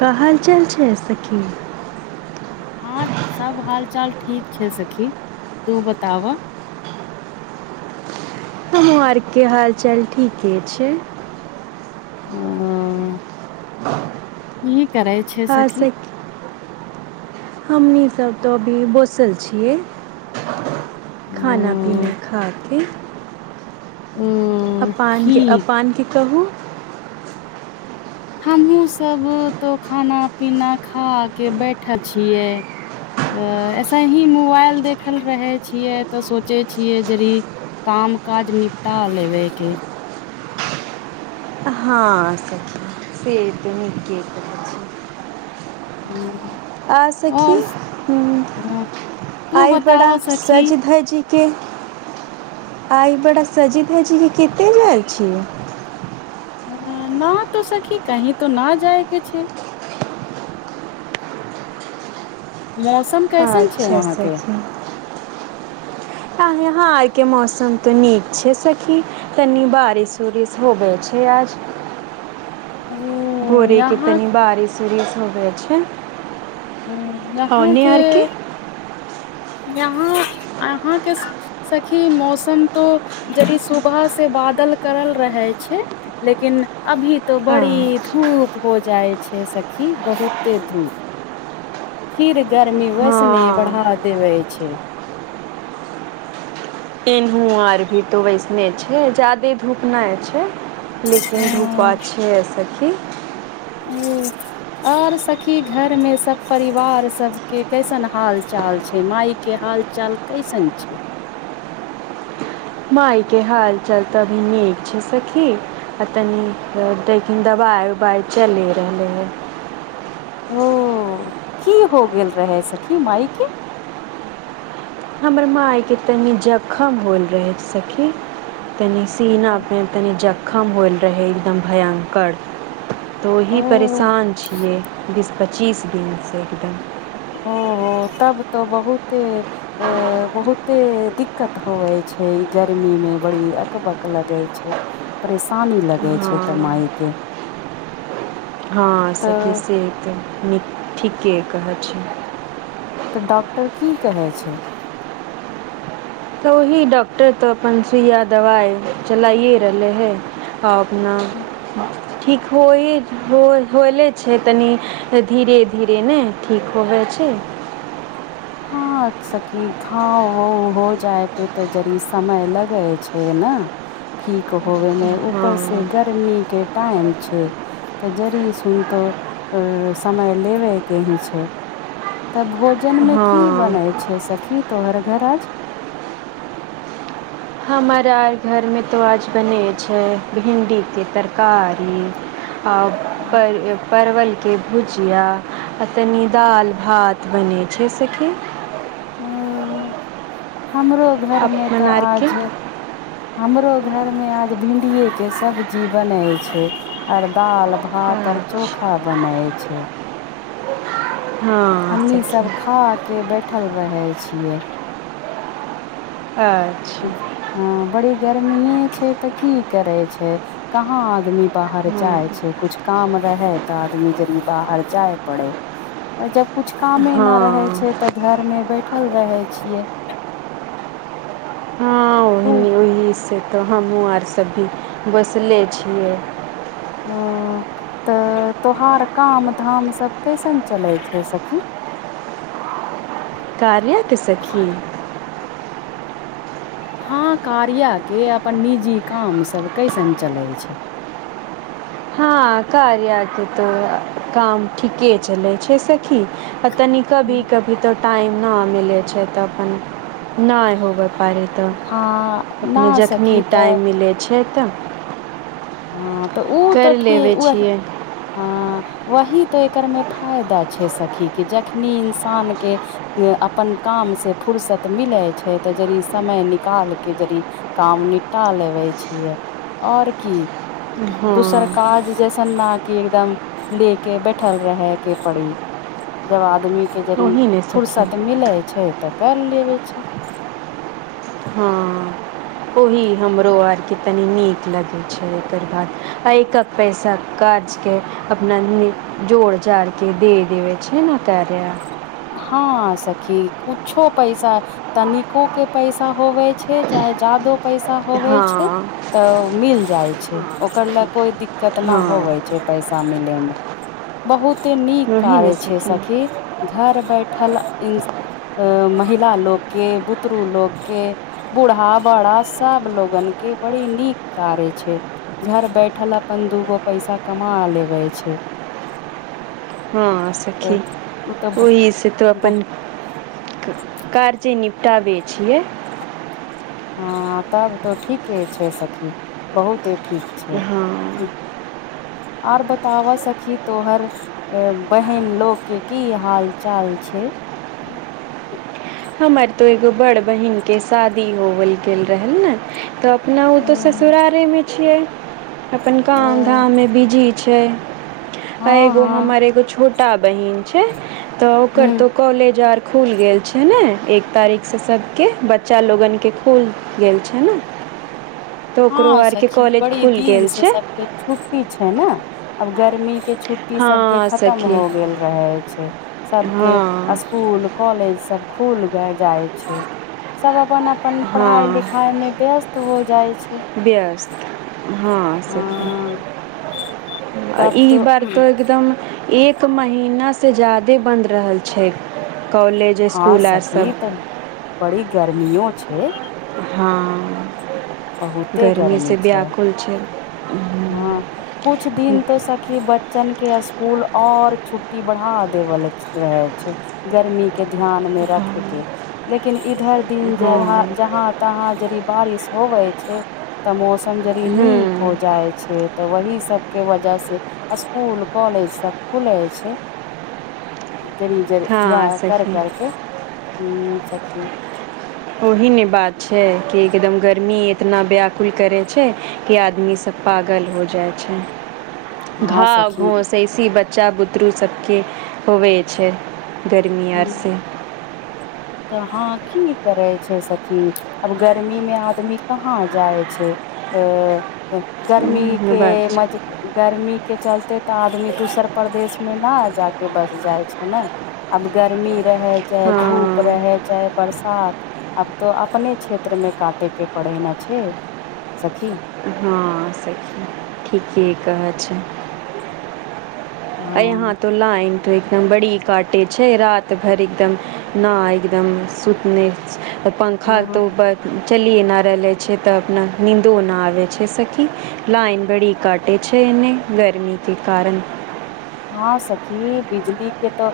का हालचाल छै सखी। हां सब हाल चाल ठीक छै सखी, तू बताब। हमहु आरके हालचाल ठीके छैय। हां। [inaudible] कि करय हां सखी। हमनी सब त अभी बैसल छियै खाना खाना ओ पीना खा के, ओ अपान ठीक अपान के कहु। हमहु सब त खाना पीना खा के बैठल छियै। अ ऐसे ही मोबाइल देखल रहै छियै त सोचै छियै रील। काम काज निपटा लेबैय के‌ हां सखी से त नीक केलउ। हूं आ सखी, हँ, हुं- तू आइ बड़ा बताब सखी सज धजि के, आइ बड़ा सजी धजी के केत्ते जाय छियै। हं, ना तो सखी कहीं तो ना जाय के छैय। मौसम कैयसन छैय अच्छा वहाँ के? सखी आ यहाँ आय के मौसम तऽ नीक छैय सखी। तनि बारिस उरिस होबै छैय आज। ओ भोरे के यहाँ तनि बारिश उरिश होबैय छैय। यहाँ‌ के, यहाँ आहाँ के सखी, मौसम तो जदि सुबह से बादल करल रहेय छैय। लेकिन अभी तो बड़ी हाँ धूप होइ जाइ छैय सखी। बहुते धूप फिर गर्मी वैसने बढ़ा हाँ देवैय छैय। एनहु आर भी तऽ वैसने छैय। जादे धूप नै छैय। लेकिन हँ धुपा छैय आइ सखी। हूं। और सखी, घर मे सब परिवार सबके कैसन हाल चाल छै। माई के हाल च चाल कैसन छैय? माई के हाल चाल तऽ नीक छैय सखी। आ तनी देकिन दबाई-उबाई चलि रहले हन। ओ- कि हो गेल रहे सखी माईके? हमर माई के तनि जखम होयल रहै सखी। तनि ओ सीनामे तनि जखम होयल रहै एकदम भयंकर। तऽ ओ ओही परेशान छियै बीस पच्चीस दिन से एकदम। ओ हो तब तऽ बहुते। अ- बहुते दिक्कत होवए छै इ गर्मी मे बड़ी अकबक लगै छैय। परेशानी लगै छैय तऽ हँ माइके। हाँ सखी से तऽ नीक, ठीके कहै छियै। तऽ डॉक्टर कि कहै छैय। तऽ ओहि डॉक्टर तऽ अपन सुइया दबाई चलाइये रहलै हे। अब ना, ठीक होइये हो होइले छैय तनी। त धीरे-धीरे ने ठीक होबै छैय। हाँ सखी घाव हाव हो जाय पे तऽ जड़ी समय लगै छैय ने। ठीक होबे में, ऊपर हँ से गर्मी के टाइम छैय। तऽ जड़ी सुनतो अ-अ समय लेबे के ही छैय। तऽ भोजन में कि बनै हँ छैय सखी तोहर घर आज। हमरा घरमे तो आज बनै छै भिण्डीके तरकारी। आ हम्म, पर परवल के भुजिया आ तनि दाल, भात बनै छैय सखी। हूं हमरो घरमे तऽ अपन आज आरके हमरो घर में आज भिण्डीये के सब्जी बनै छैय, आर दाल भात तर अच्छा चोखा बनाय छैय। हँ हमनी सब सखी खा के बैठल रहेय छियै। आए हाँ बड़ी गर्मीये छैय तऽ कि करै छैय। कहाँ आदमी बाहर जाइ हँ छैय। कुछ काम रहेय तऽ आदमी जड़ी बाहर जाय पड़े आ जब कुछ कामे न रहे छै हँ तऽ घर मे बैठल रहय छियै। [inaudible] हॅं हूं ई से तऽ हमहूँ आर सब भी बैसले छियै। हॅं तऽ, तोहार काम धाम सब कैसन चलै छौ सखी। कारया के सखी। हाँ कार्या के अपन निजी काम सब कैसन चलय छैय? हॅं कार्या के तऽ काम ठीके चलै छैय सखी आ तनी। कभी कभी तऽ टाइम ना मिलै छै तऽ अपन‌ नै होबय पड़ै तऽ हँ अपने न जखनी सखी तऽ टाइम मिलै छैय तऽ हॅं तऽ ओ तऽ करि लेबै ठीक ओ वही छियै हँ, वही तऽ एकर मे फायदा छैय सखी कि जखनी इंसान के अपन काम से फुर्सत मिलै छैय तऽ जड़ि समय निकालि के जड़ि काम निपटा लेबै छियै और की। हँ दोसर काज जैसन ना कि एकदम ले के बैठल रहय के पड़ी जब आदमी के जड़ी ओही ने सखी फुर्सत मिलय छै तऽ कर लेबय छैय। हॅं, ओही हमरो आरके तनी नीक लगै छै, एकर बाद आ एक पैसा काज के अपना लिए जोड़ जाड़ के देबै छै ने कार्या। हँ सखी कुछो पैसा तनिको के पैसा होबै छै चाहे जादो पैसा होबै छै हँ तऽ मिल जाय छै हँ ओकर ले सखी कोई दिक्कत न होवे छै। हँ छै पैसा मिले मे बहुते नीक ओही ने कार्य छै सखी, घर बैठल इ महिला लोक के बुतरू लोक के, बूढ़ा बड़ा सब लोगन के बड़ी नीक कार्य छै। घर बैठल अपन दूगो पैसा कमा लेबै छै। हँ तऽ सखी ओ तऽ ओही से तऽ अपन कार्य जेे निपटाबे छियै। हँ तब त ठीके छै सखी, बहुते ठीक छै। हँ आओर बताबऽ सखी तोहर बहिन लोक के की हाल चाल छै? हमर तऽ एगो बड़ बहिन के शादी होल गेल रहनि ने तऽ न उ तो ससुरारे मे छियै, अपन काम हँ धाम मे बीजी छै, आ एगो हँ हमर एगो छोटा बहिन छै तऽ ओकर हूँ तऽ कॉलेज आर खुल गेल छै। छै ने, एक तारीख से सबके बच्चा लोगन के खुल गेल छै ने। तऽ ओकरो हँ आरके सखी कॉलेज बड़ी खुलि दीन गेल से- छै छुट्टी छै ने, आब गर्मी के छुट्टी छुट्टी सब के हँ खतम सखी हो गेल रहय छै, सबके हँ स्कूल कॉलेज सब खुल गे जाय छै सब अपन अपन- अपन पढ़ाई हँ लिखाई मे व्यस्त हो जाय छै। व्यस्त, हँ सखी। हँ तब ई तो बार त एकदम एक महीना से ज्यादे बंद रहल छै। छै कॉलेज हँ स्कूल और सब सखी तऽ बड़ी गर्मियो छै। हँ बहुते गर्मी त छै व्याकुल छै। हँ कुछ दिन त सखी बच बच्चा के स्कूल और छुट्टी बढ़ा देवल रहे छै। गर्मी के ध्यान मे रखके लेकिन इधर दिन जहाँ हँ जहा तहाँ यदि बारिश होवे छै त मौसम जड़ी नीक हूँ हो जाइ छै। छै त वही सब के वजह से स्कुल कॉलेज सब खुले छै। जरी जर हँ यहां कर सही करके हं सची ओही ने बात छै कि एकदम गर्मी इतना व्याकुल करै छै कि आदमी सब पागल हो जाइ छै। हँ घाव सखी घोस ऐसी बच्चा बुतरू सभके होवैत छै। गर्मी आर कि त हँ की करै छै सखी, आब गर्मी मे आदमी कहाँ जाइ छै। अ गर्मी उम्म, के बात छै मज गर्मी के चलते त आदमी दोसर परदेशमे ने जाके बैस जाइ छै ने। आब गर्मी रहै चाहे धूप गमीं हँ रहे चाहे बरसात, आब त अपने क्षेत्र मे काटे के पड़े ने छै। सखी। हँ। ठीके कहै छी। आई अहाँ हँ त तो लाइन तो एकदम बड़ी काटे छै, रात भर एकदम न एकदम सुतने पंखा हँ त उपर चलिये न रहले छै त अपना नींदो नहि आबे छै सखी लाइन बड़ी काटै कटे छै नहि गरमी के कारण हँ सखी बिजली के त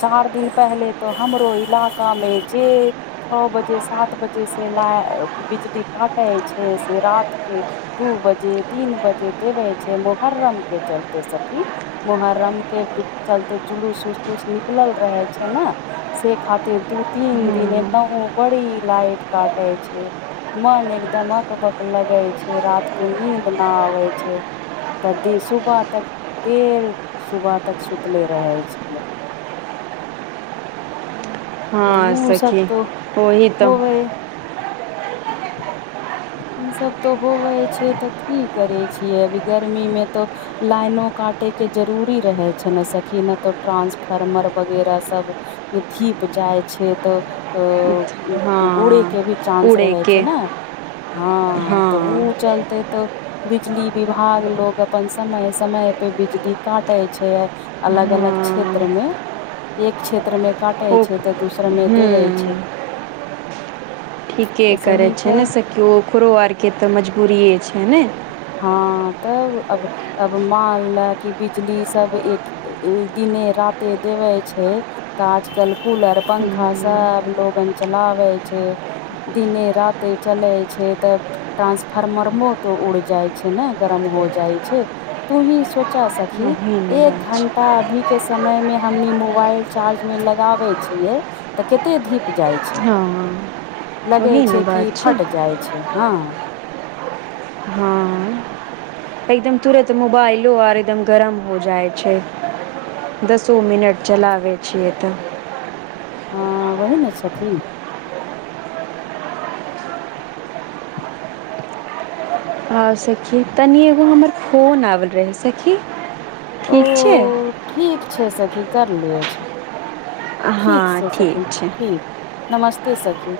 चार दिन पहले त हमरो इलाका मे जे छओ बजे सात बजे से नहि बिजली काटै छै से रात के दू बजे तीन बजे देबै छै मोहर्रम के चलते स सखी। मुहर्रम के चलते जुलूस उलूस निकलल रहे छै ने से खातिर दू तीन दिने हम्म नव बड़ी लाइट काटे छै। मन एकदम अकबक लगै छै, रात के नीद न आबै छै। त देर सुबह तक देर सुबह तक सुतले रहे छियै। हँ ओ सब सखी तो ओही त होबे ई सब त होवे छै त की करै छियै अभी गर्मी मे त लाइनो काटे के जरूरी रहै छै ने सखी ने तो ट्रानंसफार्मर वगैरह सब जीप जाइ छै त अच्छा। उड़ै के भी चांस रहे छै ने हँ त उ हाँ चल से तो बिजली विभाग लोग अपन समय समय पर बिजली काटै छै। अलग अलग क्षेत्र हाँ मे एक क्षेत्र मे काटै ओ हूँ ठीके ऐसे करै ही छै के ने से केओ ओकरो आरके तऽ मजदुरिए छै ने। हँ तब अब अब मां लए कि बिजली सब एक ए दिने राते देवे छै। तऽ आजकल कूलर, पंखा, हूँ सब लोगन चलाबै छै। दिने राते चलय छै तऽ टान्सफार्मर मो तऽ उड़ जाइ छै ने गरम हो जाइ छै, तू ही सोचा सखी। ओही ने एक बात घंटा छै अभी के समय मे हमनी मोबाइल चार्ज मे लगाबै छियै। तऽ कतेक धीप जाय छै। हँ लगे ओही ने छै कि बात फट जाय छै, हँ [inaudible] हँ एकदम तुरत मोबाइलो आर एकदम गरम हो जाय छै। दसो मिनट चलाबे छियै तऽ हँ वही ने छथिन। आओर सखी, तनि एगो हमर फोन आबल रहै सखी। ओ ठीक छै ठीक छै सखी करलियै छै। हँ ठीक छै सखी, ठीक छै ठीक, नमस्ते सखी।